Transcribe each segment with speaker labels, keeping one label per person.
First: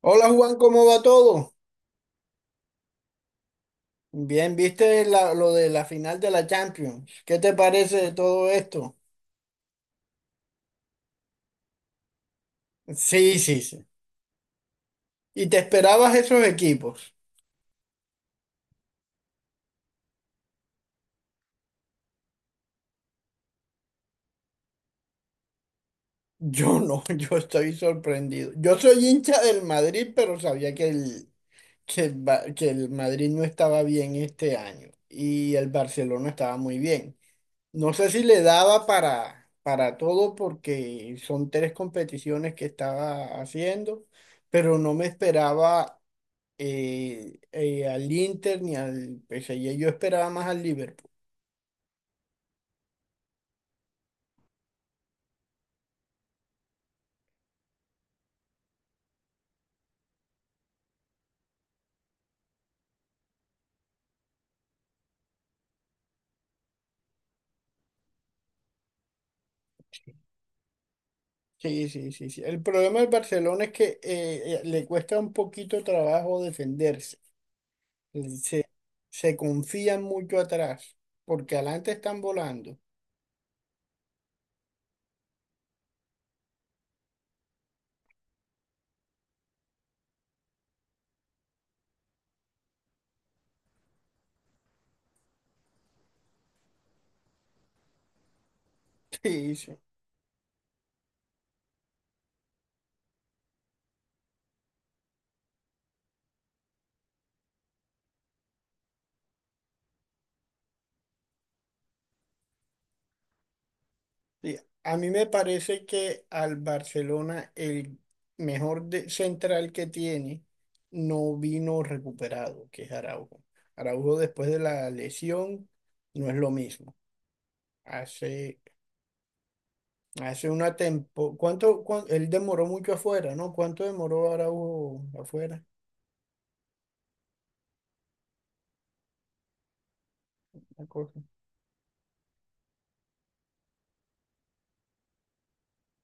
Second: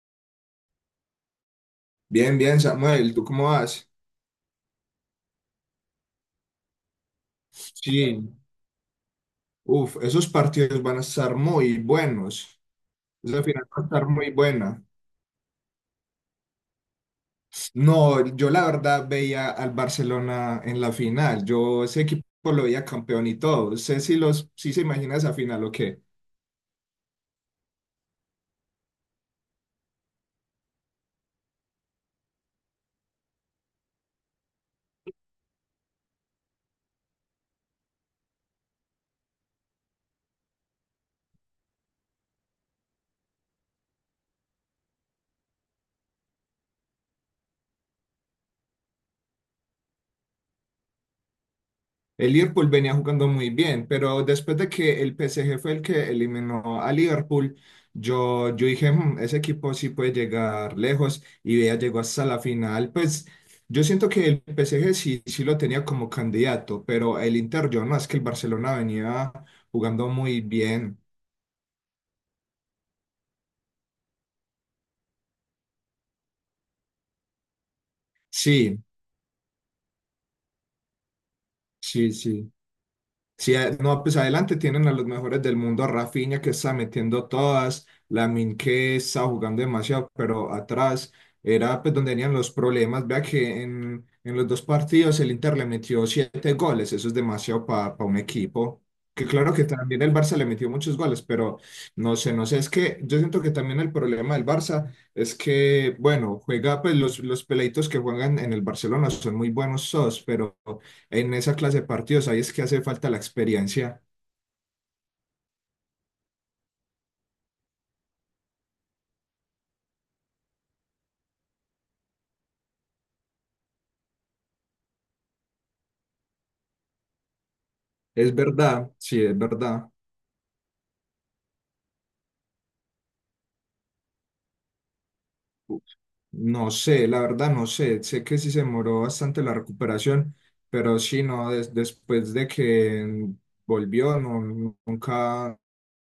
Speaker 1: Hola Juan, ¿cómo va todo?
Speaker 2: Bien, bien, Samuel, ¿tú cómo vas?
Speaker 1: Bien, ¿viste lo de la final de la Champions? ¿Qué te parece de
Speaker 2: Sí,
Speaker 1: todo esto?
Speaker 2: uf, esos partidos van a estar muy buenos.
Speaker 1: Sí,
Speaker 2: Esa
Speaker 1: sí,
Speaker 2: final va a
Speaker 1: sí.
Speaker 2: estar muy buena.
Speaker 1: ¿Y te esperabas esos equipos?
Speaker 2: No, yo la verdad veía al Barcelona en la final. Yo ese equipo lo veía campeón y todo. Sé si se imagina esa final o qué.
Speaker 1: Yo no, yo estoy sorprendido. Yo soy hincha del Madrid, pero sabía que el Madrid no estaba bien este año y el Barcelona estaba muy bien. No sé si le daba para todo porque son tres competiciones que estaba haciendo, pero no me esperaba al Inter ni al PSG. Yo esperaba más al Liverpool.
Speaker 2: El Liverpool venía jugando muy bien, pero después de que el PSG fue el que eliminó a Liverpool, yo dije, "Mm, ese equipo sí puede llegar lejos y ya llegó hasta la final." Pues yo siento que el PSG sí, sí lo tenía como candidato, pero el Inter yo no, es que el Barcelona venía jugando muy bien.
Speaker 1: Sí, sí, sí, sí. El problema del Barcelona es que le cuesta un poquito trabajo defenderse. Se,
Speaker 2: Sí,
Speaker 1: Se confían mucho atrás, porque adelante
Speaker 2: sí,
Speaker 1: están
Speaker 2: sí.
Speaker 1: volando.
Speaker 2: Sí, no, pues adelante tienen a los mejores del mundo, a Rafinha que está metiendo todas, Lamine que está jugando demasiado, pero atrás era pues donde tenían los problemas. Vea que en los dos partidos el Inter le metió siete goles, eso es demasiado para un equipo. Que claro
Speaker 1: Sí,
Speaker 2: que
Speaker 1: sí,
Speaker 2: también el Barça le metió muchos goles, pero no sé, no sé, es que yo siento que también el problema del Barça es que, bueno, juega pues los peleitos que juegan en el Barcelona son muy buenos todos, pero en esa clase de partidos, ahí es que hace falta la experiencia.
Speaker 1: sí. A mí me parece que al Barcelona el mejor central que tiene no vino recuperado, que es Araujo. Araujo después de la lesión no es lo mismo.
Speaker 2: Es
Speaker 1: Hace,
Speaker 2: verdad, sí, es verdad.
Speaker 1: Hace una tempo, él demoró mucho afuera, ¿no? ¿Cuánto demoró Araujo afuera?
Speaker 2: No sé, la verdad no sé. Sé que sí se demoró bastante la recuperación,
Speaker 1: Una
Speaker 2: pero
Speaker 1: cosa.
Speaker 2: sí, no, después de que volvió, no, nunca,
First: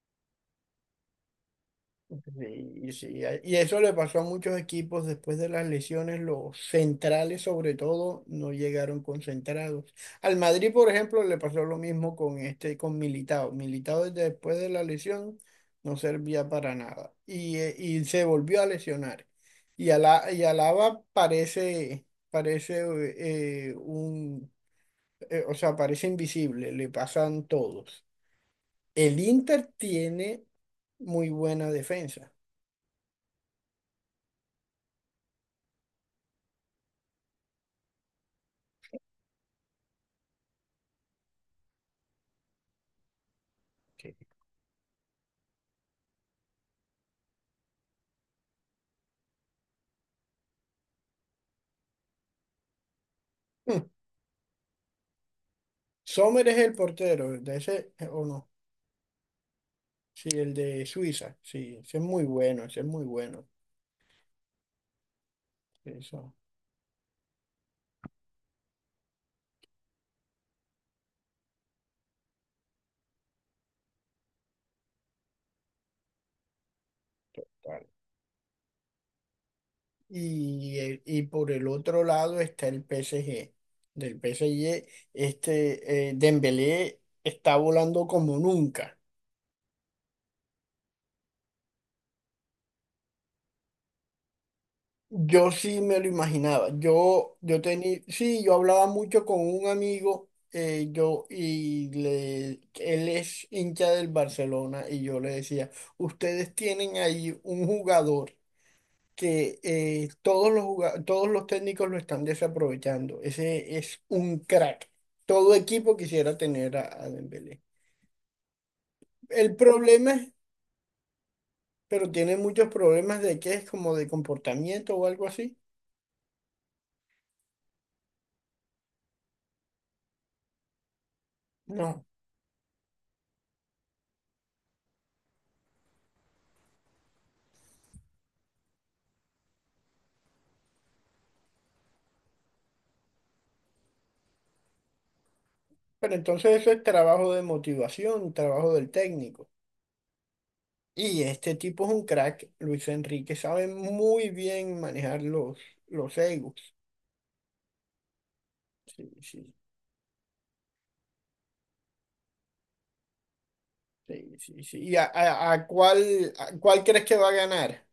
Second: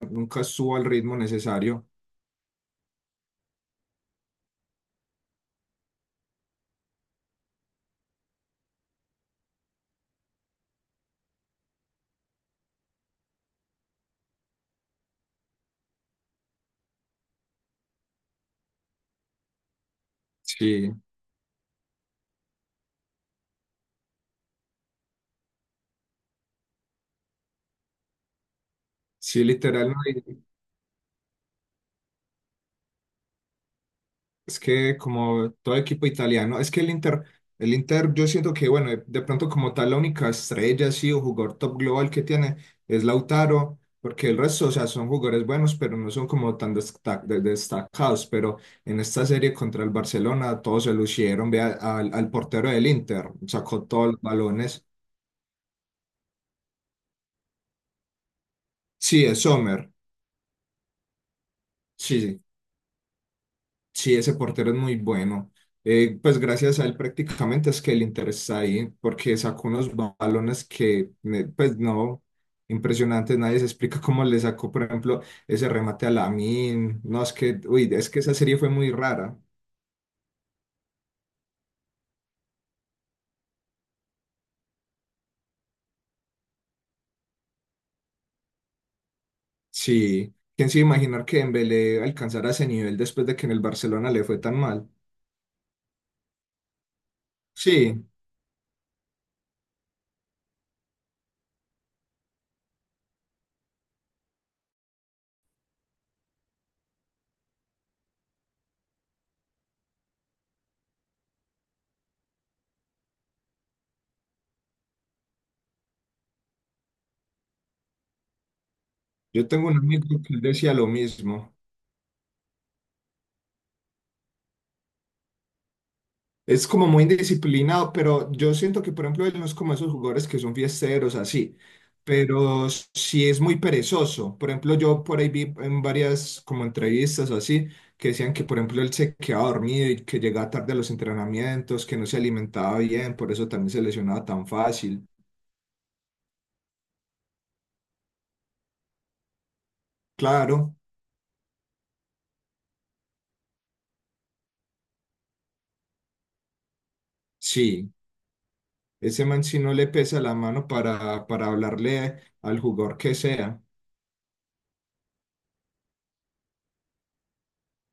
Speaker 2: nunca estuvo al ritmo necesario.
Speaker 1: Sí, sí, y eso le pasó a muchos equipos después de las lesiones, los centrales sobre todo no llegaron concentrados. Al Madrid, por ejemplo, le pasó lo mismo con este, con Militao. Militao desde después de la lesión no servía para nada y, y se volvió a lesionar. Y
Speaker 2: Sí,
Speaker 1: Alaba parece un o sea, parece invisible, le pasan todos. El
Speaker 2: sí,
Speaker 1: Inter
Speaker 2: literal, no.
Speaker 1: tiene muy buena defensa.
Speaker 2: Es que como todo equipo italiano, es que el Inter, yo siento que, bueno, de pronto como tal, la única estrella, sí, o jugador top global que tiene es Lautaro,
Speaker 1: Sí.
Speaker 2: porque el resto, o sea, son jugadores buenos, pero no son como tan destacados, pero en esta serie contra el Barcelona todos se lucieron, vea, al portero del Inter,
Speaker 1: Hmm.
Speaker 2: sacó todos los balones.
Speaker 1: Sommer es el portero, de ese o no.
Speaker 2: Sí, es Sommer,
Speaker 1: Sí, el de Suiza, sí, ese es
Speaker 2: sí.
Speaker 1: muy
Speaker 2: Sí.
Speaker 1: bueno, ese es muy bueno.
Speaker 2: Sí, ese portero es muy bueno.
Speaker 1: Eso,
Speaker 2: Pues gracias a él prácticamente es que el Inter está ahí, porque sacó unos balones que, pues no, impresionantes, nadie se explica cómo le sacó, por ejemplo, ese remate a Lamine. No, es que,
Speaker 1: tal.
Speaker 2: uy, es que esa serie fue muy rara.
Speaker 1: Y, y por el otro lado está el PSG. Del PSG, este Dembélé está volando como nunca.
Speaker 2: Sí, ¿quién se iba a imaginar que Dembélé alcanzara ese nivel después de que en el Barcelona le fue tan mal?
Speaker 1: Yo sí me lo imaginaba. Yo tenía,
Speaker 2: Sí,
Speaker 1: sí, yo hablaba mucho con un amigo, y él es hincha del Barcelona, y yo le decía, ustedes tienen ahí un jugador que todos los técnicos lo están desaprovechando. Ese es un crack. Todo equipo quisiera tener a Dembélé.
Speaker 2: yo
Speaker 1: El
Speaker 2: tengo un amigo
Speaker 1: problema es,
Speaker 2: que él decía lo mismo.
Speaker 1: pero tiene muchos problemas de que es como de comportamiento o algo así.
Speaker 2: Es como muy indisciplinado, pero yo siento que, por ejemplo, él no es como esos jugadores que son fiesteros así,
Speaker 1: No.
Speaker 2: pero sí es muy perezoso. Por ejemplo, yo por ahí vi en varias como entrevistas o así, que decían que, por ejemplo, él se quedaba dormido y que llegaba tarde a los entrenamientos, que no se alimentaba bien, por eso también se lesionaba tan fácil.
Speaker 1: Pero entonces eso es trabajo de motivación, trabajo del técnico.
Speaker 2: Claro,
Speaker 1: Y este tipo es un crack, Luis Enrique, sabe muy bien manejar los egos.
Speaker 2: sí,
Speaker 1: Sí,
Speaker 2: ese man
Speaker 1: sí,
Speaker 2: sí no le pesa la mano para hablarle al jugador que sea.
Speaker 1: sí, sí, sí. ¿Y a cuál crees que va a ganar?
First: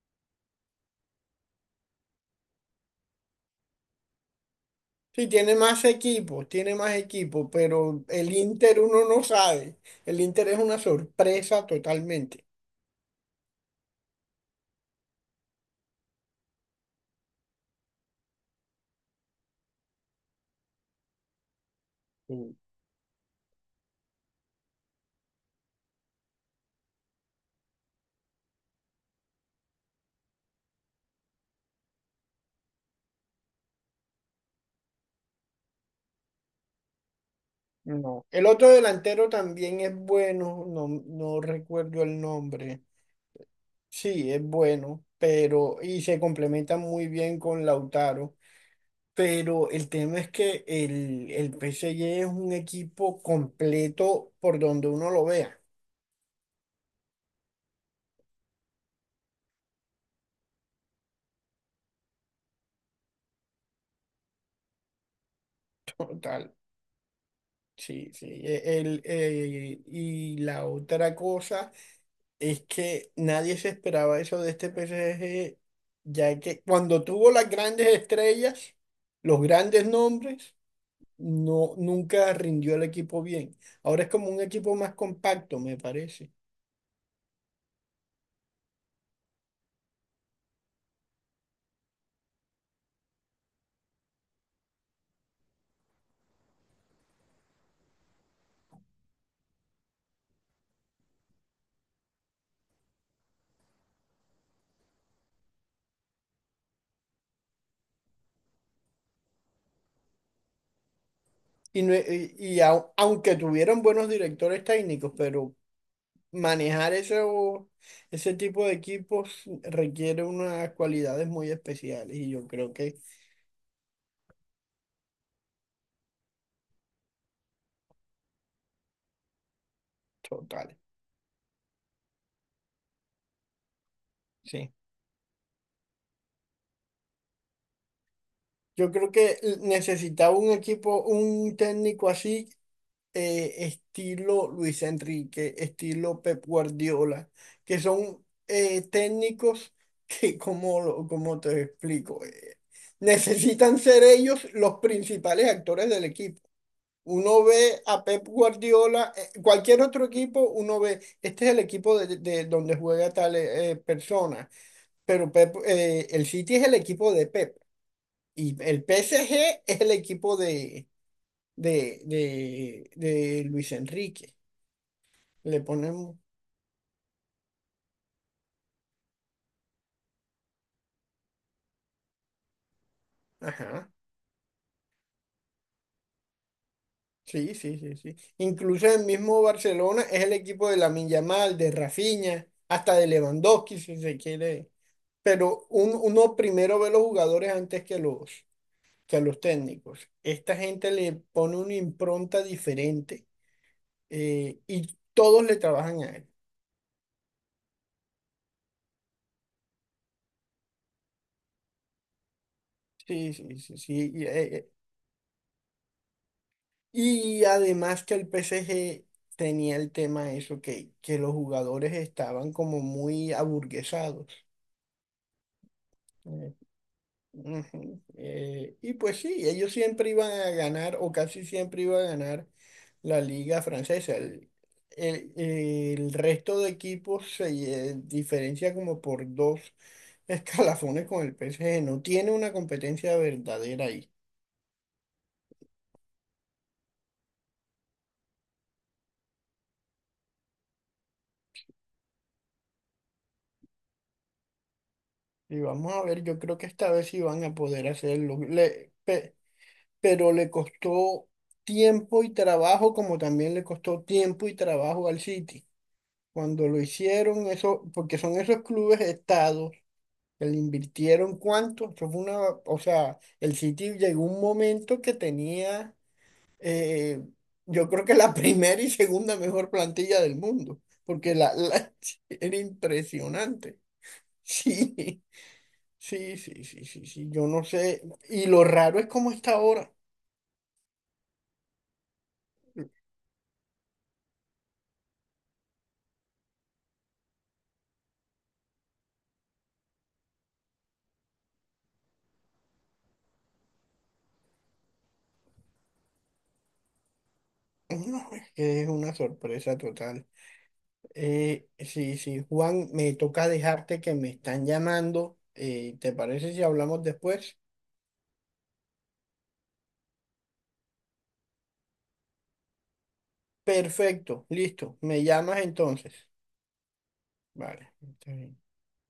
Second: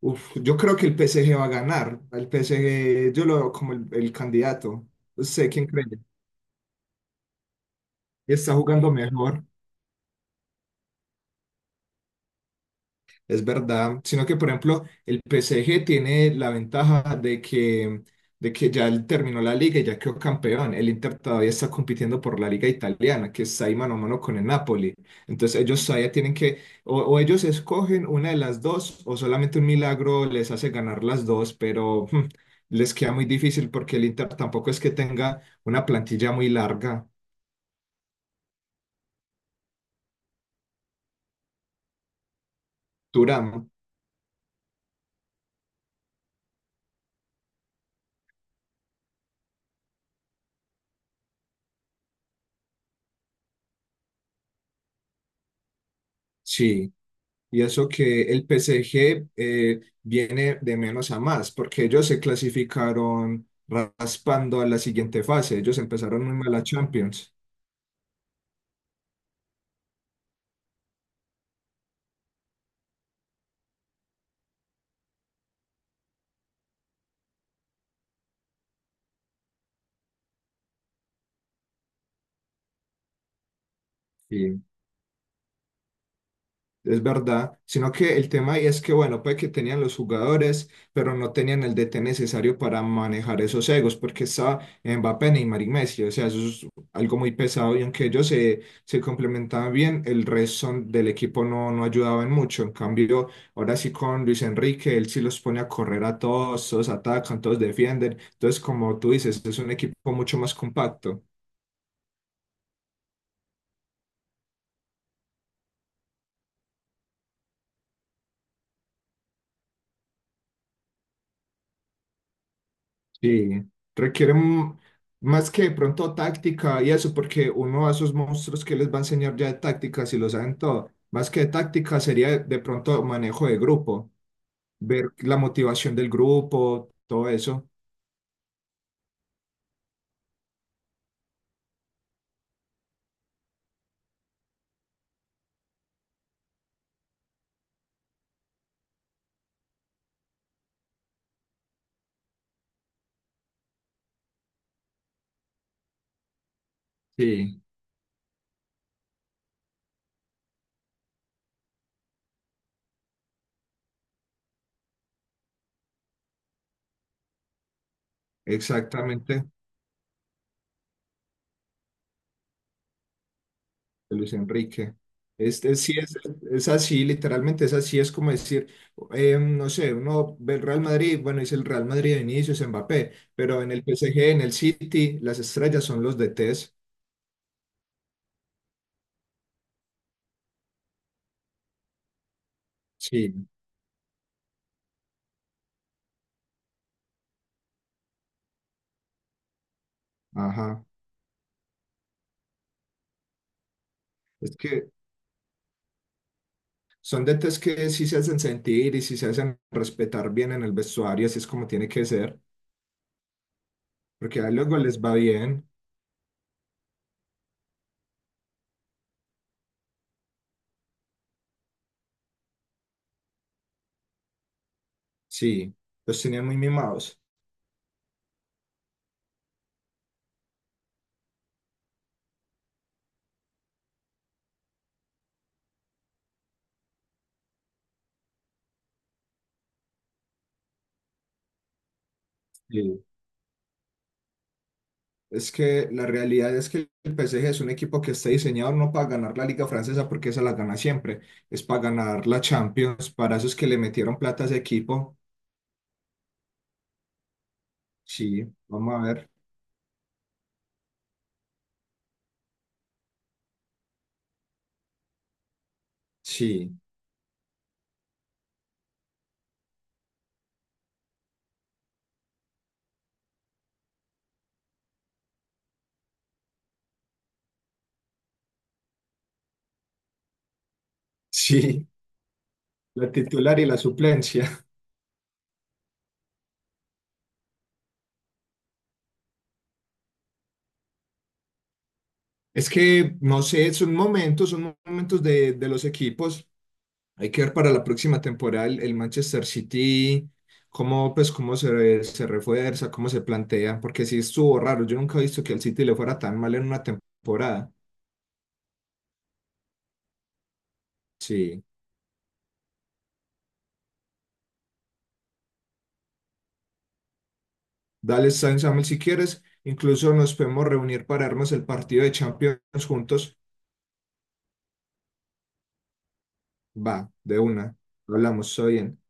Speaker 2: Uf, yo creo que el PSG va a ganar. El PSG, yo lo veo como el candidato. No
Speaker 1: Sí,
Speaker 2: sé quién cree.
Speaker 1: tiene más equipo, pero el
Speaker 2: Está
Speaker 1: Inter
Speaker 2: jugando
Speaker 1: uno no
Speaker 2: mejor.
Speaker 1: sabe. El Inter es una sorpresa totalmente.
Speaker 2: Es verdad, sino que por ejemplo el PSG tiene la ventaja de que, de, que ya él terminó la liga y ya quedó campeón. El Inter todavía está compitiendo por la
Speaker 1: Sí.
Speaker 2: liga italiana, que está ahí mano a mano con el Napoli. Entonces ellos todavía tienen que, o ellos escogen una de las dos, o solamente un milagro les hace ganar las dos, pero les queda muy difícil porque el Inter tampoco es que tenga una plantilla muy larga.
Speaker 1: No. El otro delantero también es bueno, no, no recuerdo el nombre.
Speaker 2: Durán,
Speaker 1: Sí, es bueno, pero y se complementa muy bien con Lautaro, pero el tema es que el P S G es un equipo completo por donde uno lo vea.
Speaker 2: sí. Y eso que el P PSG viene de menos a más, porque ellos se clasificaron raspando a la siguiente fase. Ellos empezaron muy
Speaker 1: Total,
Speaker 2: mal a Champions.
Speaker 1: sí, sí. Y la otra cosa es que nadie se esperaba eso de este P S G, ya que cuando tuvo las grandes estrellas, los grandes nombres, no, nunca rindió el equipo bien. Ahora es como un
Speaker 2: Sí.
Speaker 1: equipo más compacto, me parece.
Speaker 2: Es verdad, sino que el tema ahí es que, bueno, puede que tenían los jugadores, pero no tenían el DT necesario para manejar esos egos, porque estaba Mbappé, Neymar y Messi, o sea, eso es algo muy pesado, y aunque ellos se, se complementaban bien, el resto del equipo no, no ayudaban mucho, en cambio, ahora sí con Luis Enrique, él sí los pone a correr a todos, todos atacan, todos defienden, entonces, como tú dices, es un equipo mucho más compacto.
Speaker 1: Y, aunque tuvieron buenos directores técnicos, pero manejar eso, ese tipo de equipos requiere unas cualidades muy especiales y yo creo que
Speaker 2: Sí, requiere más que de pronto táctica y eso, porque uno a esos monstruos que les va a enseñar ya de táctica, si lo saben
Speaker 1: total,
Speaker 2: todo, más que de táctica sería de pronto manejo de grupo,
Speaker 1: sí.
Speaker 2: ver la motivación del grupo, todo eso.
Speaker 1: Yo creo que necesitaba un equipo, un técnico así estilo Luis Enrique, estilo Pep Guardiola, que son técnicos que, como, como te explico, necesitan ser ellos los principales actores del equipo. Uno
Speaker 2: Sí,
Speaker 1: ve a Pep Guardiola, cualquier otro equipo, uno ve, este es el equipo de donde juega tal persona, pero Pep, el City es el equipo de Pep y el
Speaker 2: exactamente,
Speaker 1: PSG es el equipo de Luis
Speaker 2: de Luis
Speaker 1: Enrique.
Speaker 2: Enrique.
Speaker 1: Le
Speaker 2: Este sí es,
Speaker 1: ponemos.
Speaker 2: es así, literalmente es así, es como decir, no sé, uno ve el Real Madrid, bueno, es el Real Madrid de inicio, es Mbappé, pero en el
Speaker 1: Ajá.
Speaker 2: PSG, en el City, las estrellas son los DTs.
Speaker 1: Sí, sí, sí, sí. Incluso el mismo Barcelona es el equipo de Lamine Yamal, de Rafinha, hasta de
Speaker 2: Sí,
Speaker 1: Lewandowski, si se quiere. Pero uno primero ve los jugadores antes que que los técnicos. Esta
Speaker 2: ajá.
Speaker 1: gente le pone una impronta diferente
Speaker 2: Es que
Speaker 1: y todos le trabajan a él.
Speaker 2: son detalles que sí se hacen sentir y sí se hacen respetar bien en el vestuario, así es como tiene que ser,
Speaker 1: Sí, sí, sí, sí.
Speaker 2: porque a luego les va bien.
Speaker 1: Y además que el PSG tenía el tema eso, que los jugadores estaban como muy aburguesados.
Speaker 2: Sí, los tenían muy mimados.
Speaker 1: Ujú. Y pues sí, ellos siempre iban a ganar o casi siempre iban a ganar la liga francesa. El resto de equipos se diferencia como por dos escalafones con el PSG. No tiene una
Speaker 2: Sí.
Speaker 1: competencia verdadera ahí.
Speaker 2: Es que la realidad es que el PSG es un equipo que está diseñado no para ganar la Liga Francesa, porque esa la gana siempre, es para ganar la Champions, para esos que le metieron plata a ese equipo.
Speaker 1: Y vamos a ver, yo creo que esta vez sí van a poder hacerlo.
Speaker 2: Sí, vamos a ver.
Speaker 1: Pero le costó tiempo y trabajo como también le costó tiempo y trabajo al City. Cuando
Speaker 2: Sí,
Speaker 1: lo hicieron, eso, porque son esos clubes estados que le invirtieron cuánto, eso fue una, o sea, el City llegó un momento que tenía, eh, yo creo que la primera y segunda mejor plantilla del mundo, porque
Speaker 2: sí,
Speaker 1: era
Speaker 2: la titular y la
Speaker 1: impresionante.
Speaker 2: suplencia.
Speaker 1: Sí, sí, sí, sí, sí, sí, yo no sé, y lo raro es cómo está ahora.
Speaker 2: Es que, no sé, son momentos de los equipos. Hay que ver para la próxima temporada el Manchester City, cómo, pues, cómo se, se refuerza, cómo se plantea, porque sí estuvo raro. Yo nunca he visto que al City le fuera tan mal en una temporada.
Speaker 1: No, es que es una sorpresa total.
Speaker 2: Sí,
Speaker 1: Sí, sí, Juan, me toca dejarte que me están llamando. ¿Te parece si hablamos después?
Speaker 2: dale, Samuel, si quieres. Incluso nos podemos reunir para armar el partido de Champions juntos.
Speaker 1: Perfecto, listo. Me llamas entonces.
Speaker 2: Va, de una.
Speaker 1: Vale, está
Speaker 2: Hablamos,
Speaker 1: bien.
Speaker 2: está bien.